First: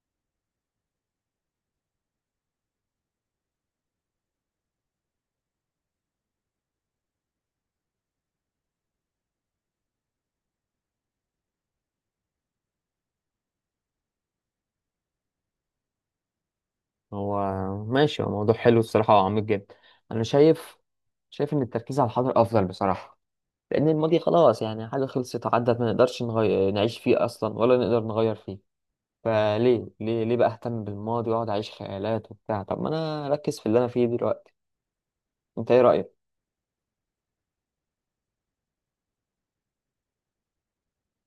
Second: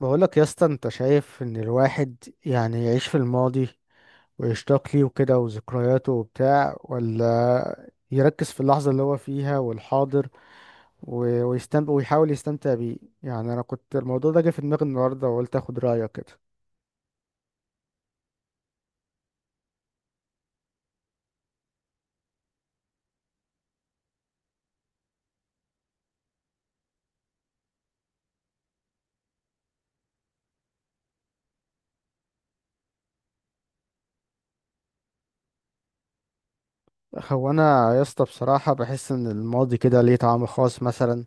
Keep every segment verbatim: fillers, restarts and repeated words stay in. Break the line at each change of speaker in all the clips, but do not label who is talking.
بقولك يا اسطى، انت شايف ان الواحد يعني يعيش في الماضي ويشتاق ليه وكده وذكرياته وبتاع، ولا يركز في اللحظة اللي هو فيها والحاضر و- ويستمتع ويحاول يستمتع بيه؟ يعني انا كنت الموضوع ده جه في دماغي النهاردة وقلت اخد رأيك كده.
هو ماشي، هو موضوع حلو الصراحة وعميق جدا. أنا شايف، شايف إن التركيز على الحاضر أفضل بصراحة، لأن الماضي خلاص يعني حاجة خلصت عدت، ما نقدرش نغي... نعيش فيه أصلا ولا نقدر نغير فيه. فليه ليه ليه بقى أهتم بالماضي وأقعد أعيش خيالات وبتاع؟ طب ما أنا أركز في اللي أنا فيه دلوقتي. أنت إيه رأيك؟
هو انا يا اسطى بصراحة بحس ان الماضي كده ليه طعم خاص مثلا.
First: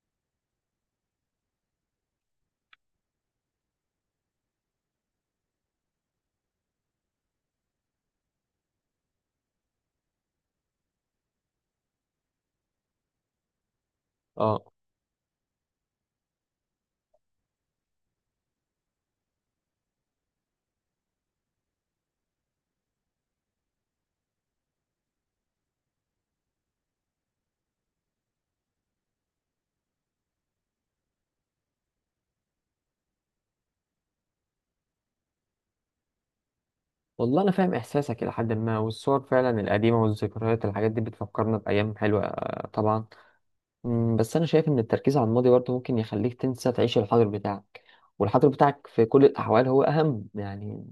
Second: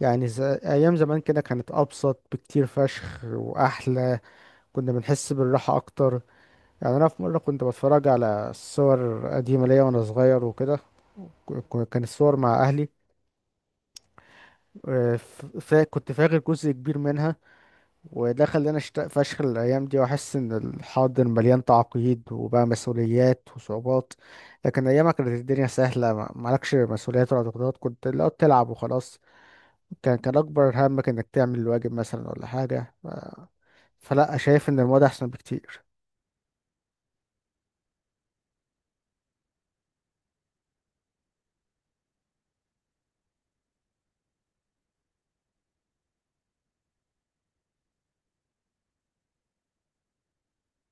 يعني ز... ايام زمان كده كانت ابسط بكتير فشخ واحلى، كنا بنحس بالراحة اكتر. يعني انا في مره كنت بتفرج على صور قديمه ليا وانا صغير وكده، ك- كان الصور مع اهلي.
آه،
آه، ف- فا- كنت فاكر جزء كبير منها، وده خلاني اشتاق فشخ الايام دي واحس ان الحاضر مليان تعقيد وبقى مسؤوليات وصعوبات. لكن ايامها كانت الدنيا سهله، ما- مالكش مسؤوليات ولا ضغوطات، كنت لو تلعب وخلاص. كان كان اكبر همك انك تعمل الواجب مثلا ولا حاجه. ف- فلا، شايف ان الموضوع احسن بكتير.
والله أنا فاهم إحساسك إلى حد ما، والصور فعلا القديمة والذكريات الحاجات دي بتفكرنا بأيام حلوة، آه، طبعا. مم، بس أنا شايف إن التركيز على الماضي برضه ممكن يخليك تنسى تعيش الحاضر بتاعك، والحاضر بتاعك في كل الأحوال هو أهم. يعني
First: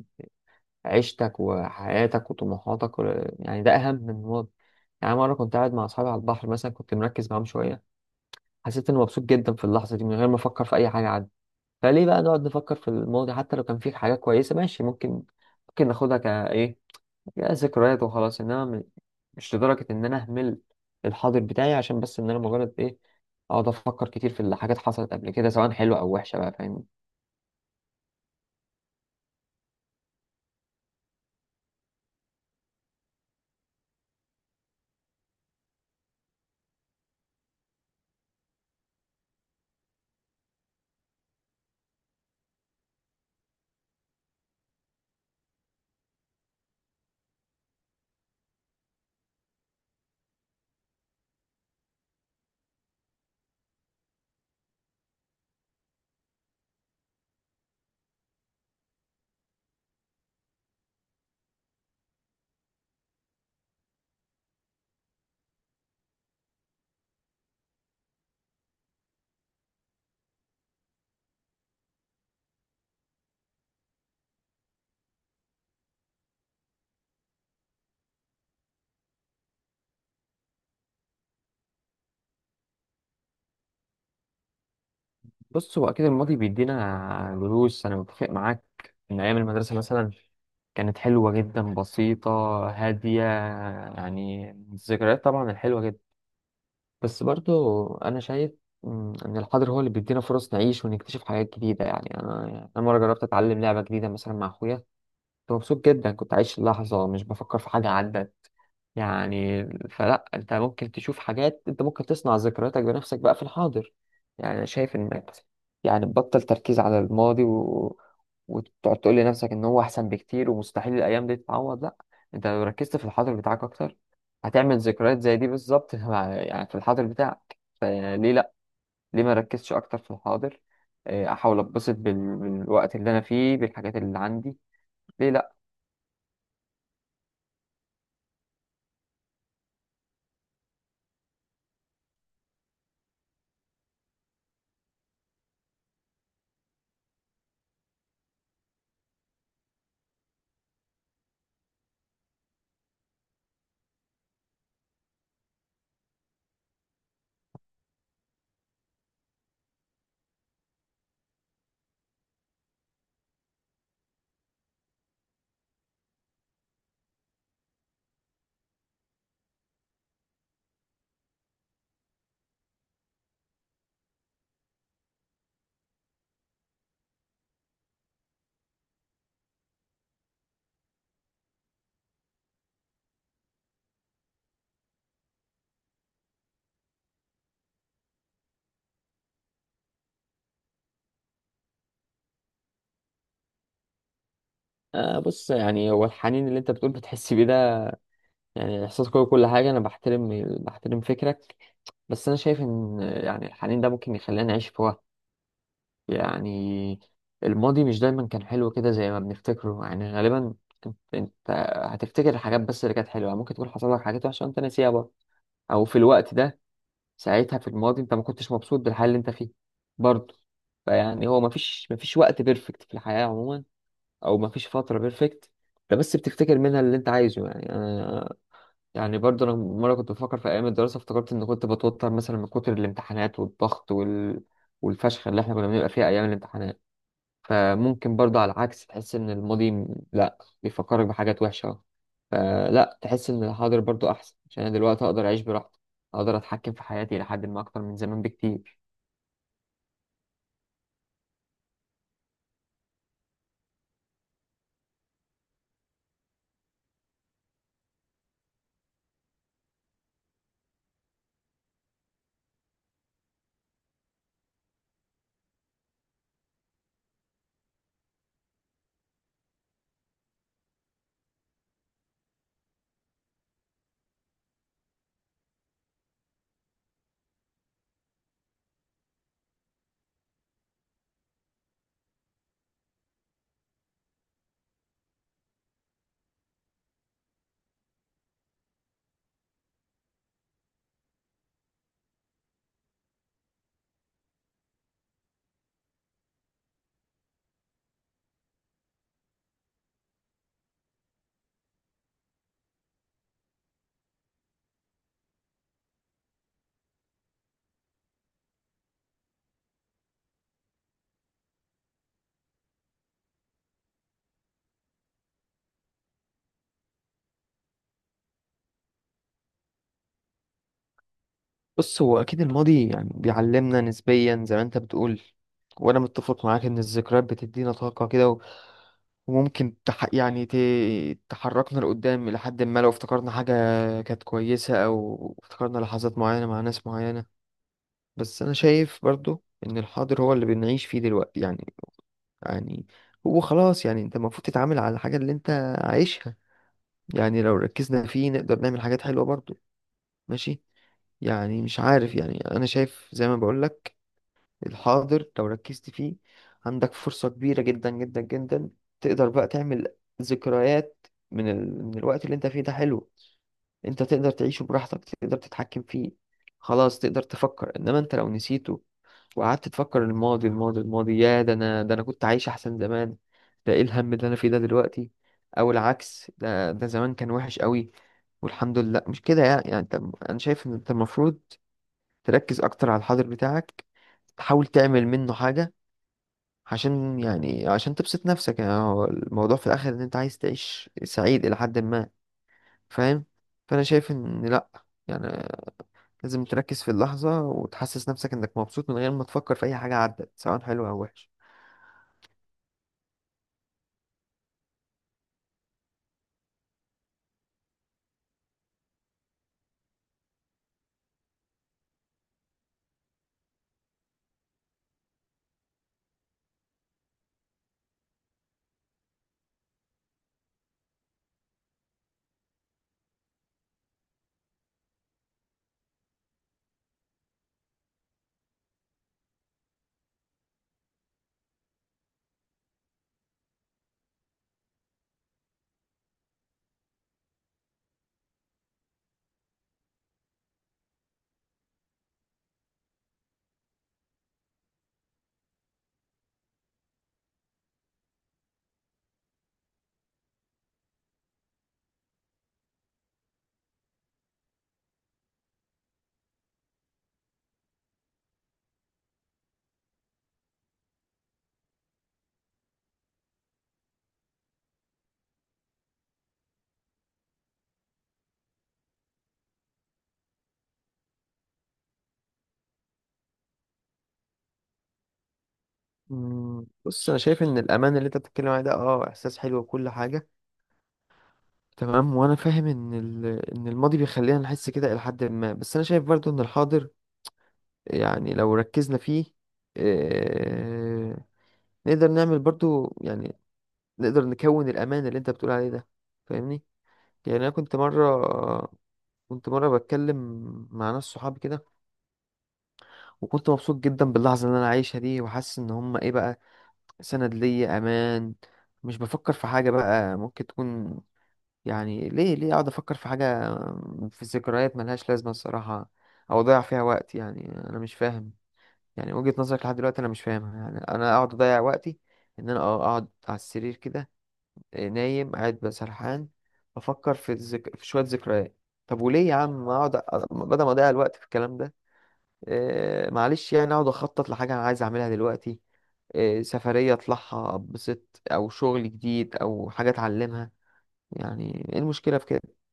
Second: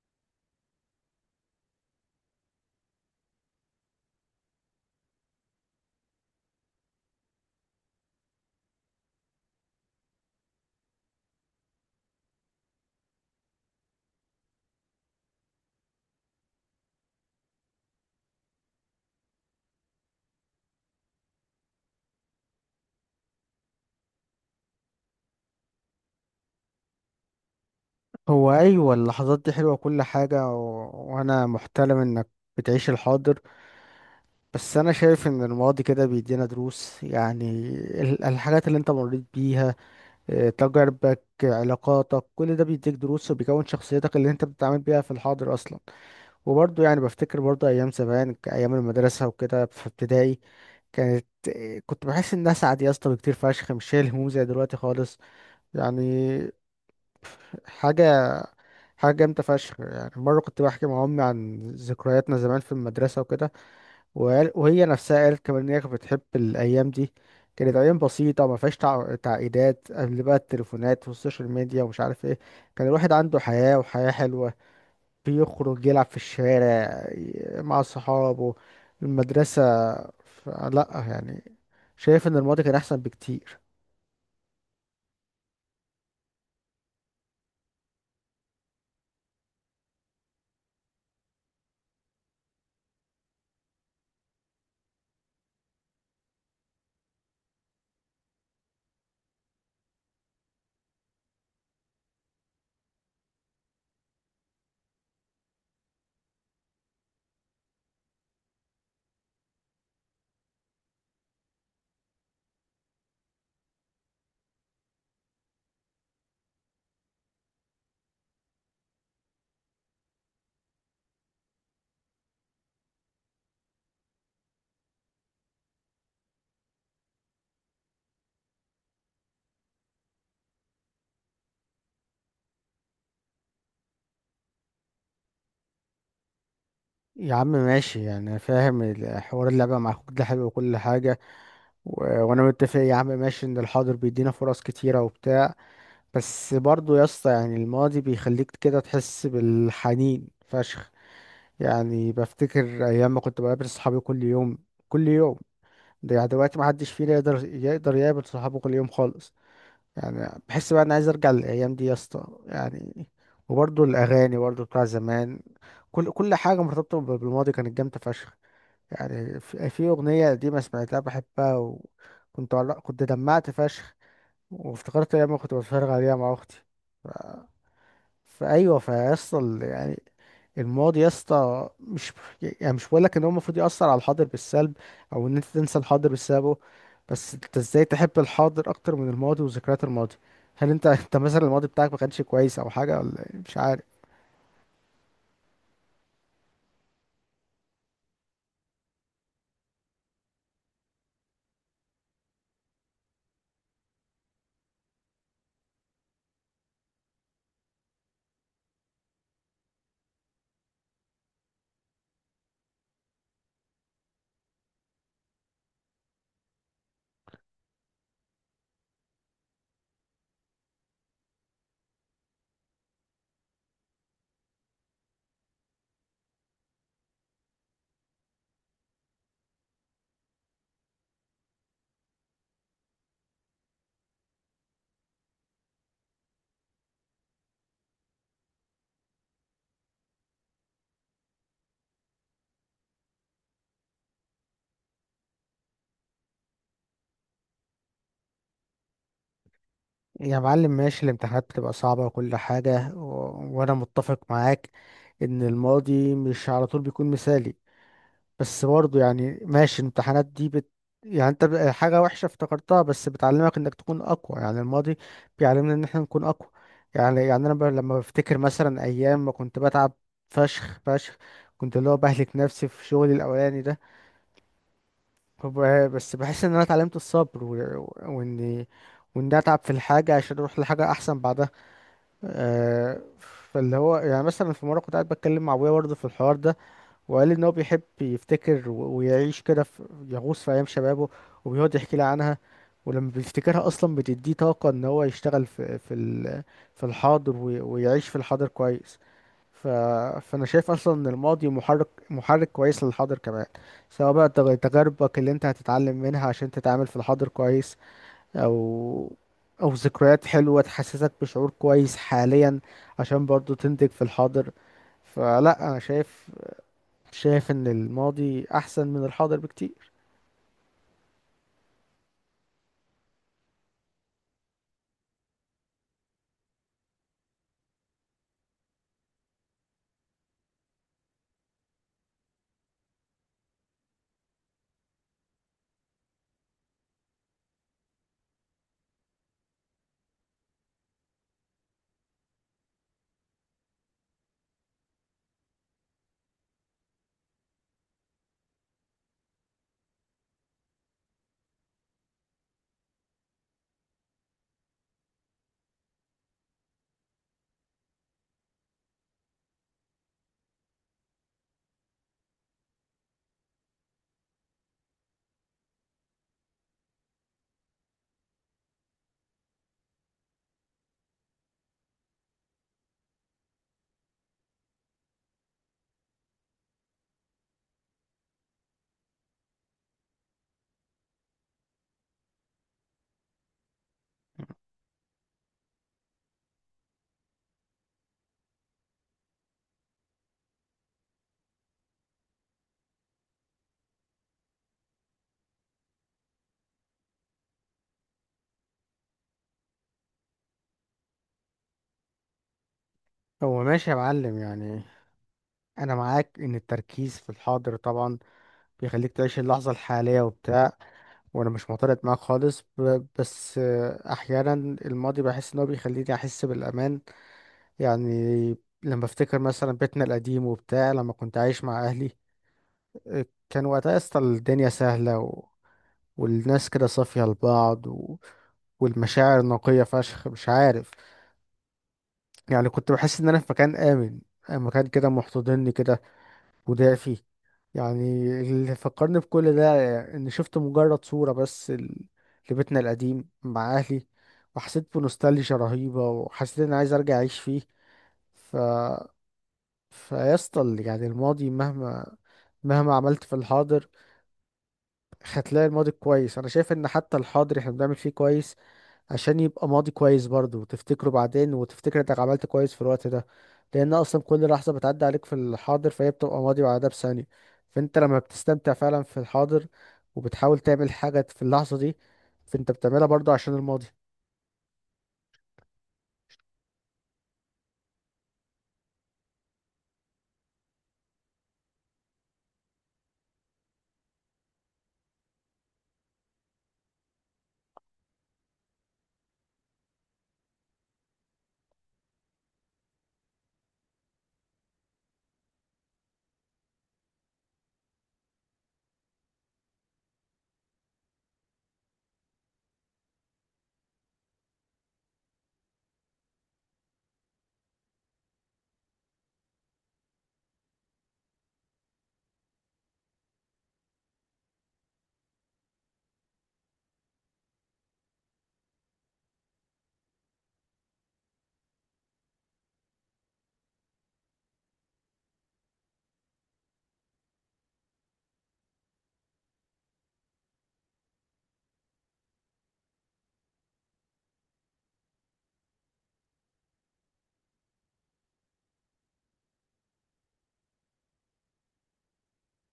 عيشتك وحياتك وطموحاتك و- يعني ده أهم من الماضي. يعني مرة كنت قاعد مع أصحابي على البحر مثلا، كنت مركز معاهم شوية، حسيت إني مبسوط جدا في اللحظة دي من غير ما أفكر في أي حاجة عادي. فليه بقى نقعد نفكر في الماضي؟ حتى لو كان فيه حاجات كويسة، ماشي، ممكن ممكن ناخدها كإيه، يا ذكريات وخلاص، انما م- مش لدرجة ان انا اهمل الحاضر بتاعي عشان بس ان انا مجرد ايه، اقعد افكر كتير في اللي حاجات حصلت قبل كده، سواء حلوة او وحشة بقى، فاهم؟
هو أيوة، اللحظات دي حلوة كل حاجة و... وأنا محترم إنك بتعيش الحاضر، بس أنا شايف إن الماضي كده بيدينا دروس. يعني ال- الحاجات اللي أنت مريت بيها، آه، تجاربك، آه، علاقاتك، كل ده بيديك دروس وبيكون شخصيتك اللي أنت بتتعامل بيها في الحاضر أصلا. وبرضه يعني بفتكر برضه أيام زمان، ك- أيام المدرسة وكده في ابتدائي، كانت آه، كنت بحس إنها سعد يا اسطى بكتير فشخ، مش شايل هموم زي دلوقتي خالص. يعني حاجة حاجة جامدة فشخ. يعني مرة كنت بحكي مع أمي عن ذكرياتنا زمان في المدرسة وكده، وقال- وهي نفسها قالت كمان إن هي كانت بتحب الأيام دي. كانت أيام بسيطة ما فيهاش تع- تعقيدات قبل بقى التليفونات والسوشيال ميديا ومش عارف إيه. كان الواحد عنده حياة، وحياة حلوة، بيخرج يلعب في الشارع ي- مع صحابه، المدرسة. ف- لأ يعني، شايف إن الماضي كان أحسن بكتير.
بص، هو اكيد الماضي بيدينا دروس، انا متفق معاك ان ايام المدرسة مثلا كانت حلوة جدا، بسيطة، هادية، يعني الذكريات طبعا الحلوة جدا. بس برضو أنا شايف، مم، إن الحاضر هو اللي بيدينا فرص نعيش ونكتشف حاجات جديدة. يعني أنا، يعني أنا مرة جربت أتعلم لعبة جديدة مثلا مع أخويا، كنت مبسوط جدا، كنت عايش اللحظة، مش بفكر في حاجة عدت. يعني فلا، انت ممكن تشوف حاجات، انت ممكن تصنع ذكرياتك بنفسك بقى في الحاضر. يعني انا شايف انك يعني تبطل تركيز على الماضي و... وتقعد تقول لنفسك ان هو احسن بكتير ومستحيل الايام دي تتعوض. لا، انت لو ركزت في الحاضر بتاعك اكتر، هتعمل ذكريات زي دي بالظبط مع- يعني في الحاضر بتاعك، فليه لا؟ ليه ما ركزش اكتر في الحاضر؟ اه، احاول اتبسط بال... بالوقت اللي انا فيه، بالحاجات اللي عندي. ليه لا؟
يا عم ماشي، يعني أنا فاهم الحوار، اللعبة مع أخوك ده حلو وكل حاجة، و- وانا متفق يا عم ماشي ان الحاضر بيدينا فرص كتيرة وبتاع. بس برضو يا اسطى، يعني الماضي بيخليك كده تحس بالحنين فشخ. يعني بفتكر ايام ما كنت بقابل صحابي كل يوم، كل يوم. ده يعني دلوقتي ما حدش فينا يقدر يقدر يقابل صحابه كل يوم خالص. يعني بحس بقى انا عايز ارجع للايام دي يا اسطى يعني. وبرضو الاغاني برضو بتاع زمان، كل كل حاجة مرتبطة بالماضي كانت جامدة فشخ. يعني في في أغنية قديمة سمعتها بحبها، وكنت عل- كنت دمعت فشخ وافتكرت أيام كنت بتفرج عليها مع أختي. ف- فأيوه فيصل يعني، الماضي يا اسطى مش، يعني مش بقولك إن هو المفروض يأثر على الحاضر بالسلب أو إن أنت تنسى الحاضر بسببه. بس أنت إزاي تحب الحاضر أكتر من الماضي وذكريات الماضي؟ هل أنت أنت مثلا الماضي بتاعك ما كانش كويس أو حاجة، ولا إيه؟ مش عارف.
آه، بص، يعني هو الحنين اللي انت بتقول بتحس بيه ده يعني احساس قوي، كل حاجه، انا بحترم بحترم فكرك. بس انا شايف ان يعني الحنين ده ممكن يخلينا نعيش في وقت، يعني الماضي مش دايما كان حلو كده زي ما بنفتكره، يعني غالبا انت انت هتفتكر الحاجات بس اللي كانت حلوه، ممكن تكون حصل لك حاجات وحشه وانت ناسيها برضه، او في الوقت ده ساعتها في الماضي انت ما كنتش مبسوط بالحال اللي انت فيه برضه. فيعني هو مفيش مفيش وقت بيرفكت في الحياه عموما، او ما فيش فتره بيرفكت، ده بس بتفتكر منها اللي انت عايزه. يعني انا، يعني برضه انا مره كنت بفكر في ايام الدراسه، افتكرت ان كنت بتوتر مثلا من كتر الامتحانات والضغط وال... والفشخ اللي احنا كنا بنبقى فيها ايام الامتحانات. فممكن برضه على العكس تحس ان الماضي م- لا، بيفكرك بحاجات وحشه. فلا، تحس ان الحاضر برضه احسن، عشان انا دلوقتي اقدر اعيش براحتي، اقدر اتحكم في حياتي لحد ما اكتر من زمان بكتير.
يا معلم ماشي، الامتحانات بتبقى صعبة وكل حاجة، و... وأنا متفق معاك إن الماضي مش على طول بيكون مثالي. بس برضه يعني ماشي، الامتحانات دي بت... يعني أنت ب- حاجة وحشة افتكرتها بس بتعلمك إنك تكون أقوى. يعني الماضي بيعلمنا إن إحنا نكون أقوى. يعني يعني أنا ب... لما بفتكر مثلا أيام ما كنت بتعب فشخ فشخ، كنت اللي هو بهلك نفسي في شغلي الأولاني ده. فب- بس بحس إن أنا اتعلمت الصبر و... و... وإني وإني أتعب في الحاجة عشان أروح لحاجة أحسن بعدها. آه، فاللي هو يعني مثلا في مرة كنت قاعد بتكلم مع أبويا برضه في الحوار ده، وقال لي إن هو بيحب يفتكر و- ويعيش كده في، يغوص في أيام شبابه، وبيقعد يحكي لي عنها. ولما بيفتكرها أصلا بتديه طاقة إن هو يشتغل في في ال- في الحاضر، وي- ويعيش في الحاضر كويس. ف... فأنا شايف أصلا إن الماضي محرك محرك كويس للحاضر كمان، سواء بقى تغ- تجاربك اللي أنت هتتعلم منها عشان تتعامل في الحاضر كويس، او او ذكريات حلوة تحسسك بشعور كويس حاليا عشان برضو تنتج في الحاضر. فلا، انا شايف شايف ان الماضي احسن من الحاضر بكتير.
بص، هو أكيد الماضي يعني بيعلمنا نسبيا زي ما أنت بتقول، وأنا متفق معاك إن الذكريات بتدينا طاقة كده و- وممكن تح يعني ت... تحركنا لقدام إلى حد ما، لو افتكرنا حاجة كانت كويسة أو افتكرنا لحظات معينة مع ناس معينة. بس أنا شايف برضو إن الحاضر هو اللي بنعيش فيه دلوقتي يعني. يعني هو خلاص، يعني أنت المفروض تتعامل على الحاجة اللي أنت عايشها. يعني لو ركزنا فيه نقدر نعمل حاجات حلوة برضو، ماشي؟ يعني مش عارف، يعني أنا شايف زي ما بقولك، الحاضر لو ركزت فيه عندك فرصة كبيرة جدا جدا جدا، تقدر بقى تعمل ذكريات من ال... من الوقت اللي انت فيه ده، حلو، انت تقدر تعيشه براحتك، تقدر تتحكم فيه، خلاص، تقدر تفكر. انما انت لو نسيته وقعدت تفكر الماضي، الماضي، الماضي، يا ده انا ده انا كنت عايش احسن زمان، ده ايه الهم اللي انا فيه ده دلوقتي، او العكس، ده ده زمان كان وحش قوي والحمد لله مش كده. يعني يعني انت، انا شايف ان انت المفروض تركز اكتر على الحاضر بتاعك، تحاول تعمل منه حاجة عشان يعني عشان تبسط نفسك. يعني هو الموضوع في الاخر ان انت عايز تعيش سعيد الى حد ما، فاهم؟ فانا شايف ان لا، يعني لازم تركز في اللحظة وتحسس نفسك انك مبسوط من غير ما تفكر في اي حاجة عدت سواء حلوة او وحشة.
هو ماشي يا معلم، يعني انا معاك ان التركيز في الحاضر طبعا بيخليك تعيش اللحظة الحالية وبتاع، وانا مش معترض معاك خالص، ب- بس آه، احيانا الماضي بحس ان هو بيخليني احس بالامان. يعني لما افتكر مثلا بيتنا القديم وبتاع لما كنت عايش مع اهلي، كان وقتها يا اسطى الدنيا سهلة و... والناس كده صافية لبعض و... والمشاعر نقية فشخ، مش عارف. يعني كنت بحس إن أنا في مكان آمن، مكان كده محتضنني كده، ودافي. يعني اللي فكرني بكل ده إن شفت مجرد صورة بس ال- لبيتنا القديم مع أهلي، وحسيت بنوستالجيا رهيبة، وحسيت إن أنا عايز أرجع أعيش فيه. ف فيسطا يعني الماضي مهما، مهما عملت في الحاضر هتلاقي الماضي كويس. انا شايف ان حتى الحاضر احنا بنعمل فيه كويس عشان يبقى ماضي كويس برضه، وتفتكره بعدين وتفتكر انك عملت كويس في الوقت ده. لان اصلا كل لحظة بتعدي عليك في الحاضر فهي بتبقى ماضي بعدها بثانية. فانت لما بتستمتع فعلا في الحاضر وبتحاول تعمل حاجة في اللحظة دي، فانت بتعملها برضه عشان الماضي.
أمم، بص، انا شايف ان الامان اللي انت بتتكلم عليه ده اه احساس حلو وكل حاجة، تمام، وانا فاهم ان ال... ان الماضي بيخلينا نحس كده الى حد ما. بس انا شايف برضو ان الحاضر يعني لو ركزنا فيه، آه، نقدر نعمل برضو يعني، نقدر نكون الأمان اللي أنت بتقول عليه ده، فاهمني؟ يعني أنا كنت مرة، كنت مرة بتكلم مع ناس صحابي كده، وكنت مبسوط جدا باللحظة اللي أنا عايشها دي، وحاسس إن هما إيه بقى، سند ليا، أمان، مش بفكر في حاجة بقى ممكن تكون. يعني ليه ليه أقعد أفكر في حاجة، في ذكريات ملهاش لازمة الصراحة، أو أضيع فيها وقت؟ يعني أنا مش فاهم يعني وجهة نظرك لحد دلوقتي، أنا مش فاهمها. يعني أنا أقعد أضيع وقتي إن أنا أقعد على السرير كده، آه، نايم قاعد بقى سرحان، بفكر في الذك... في شوية ذكريات؟ طب وليه يا عم؟ اقعد أ- بدل ما اضيع الوقت في الكلام ده، آه معلش، يعني اقعد اخطط لحاجة انا عايز اعملها دلوقتي، آه، سفرية اطلعها اتبسط، او شغل جديد، او حاجة اتعلمها. يعني ايه المشكلة في كده؟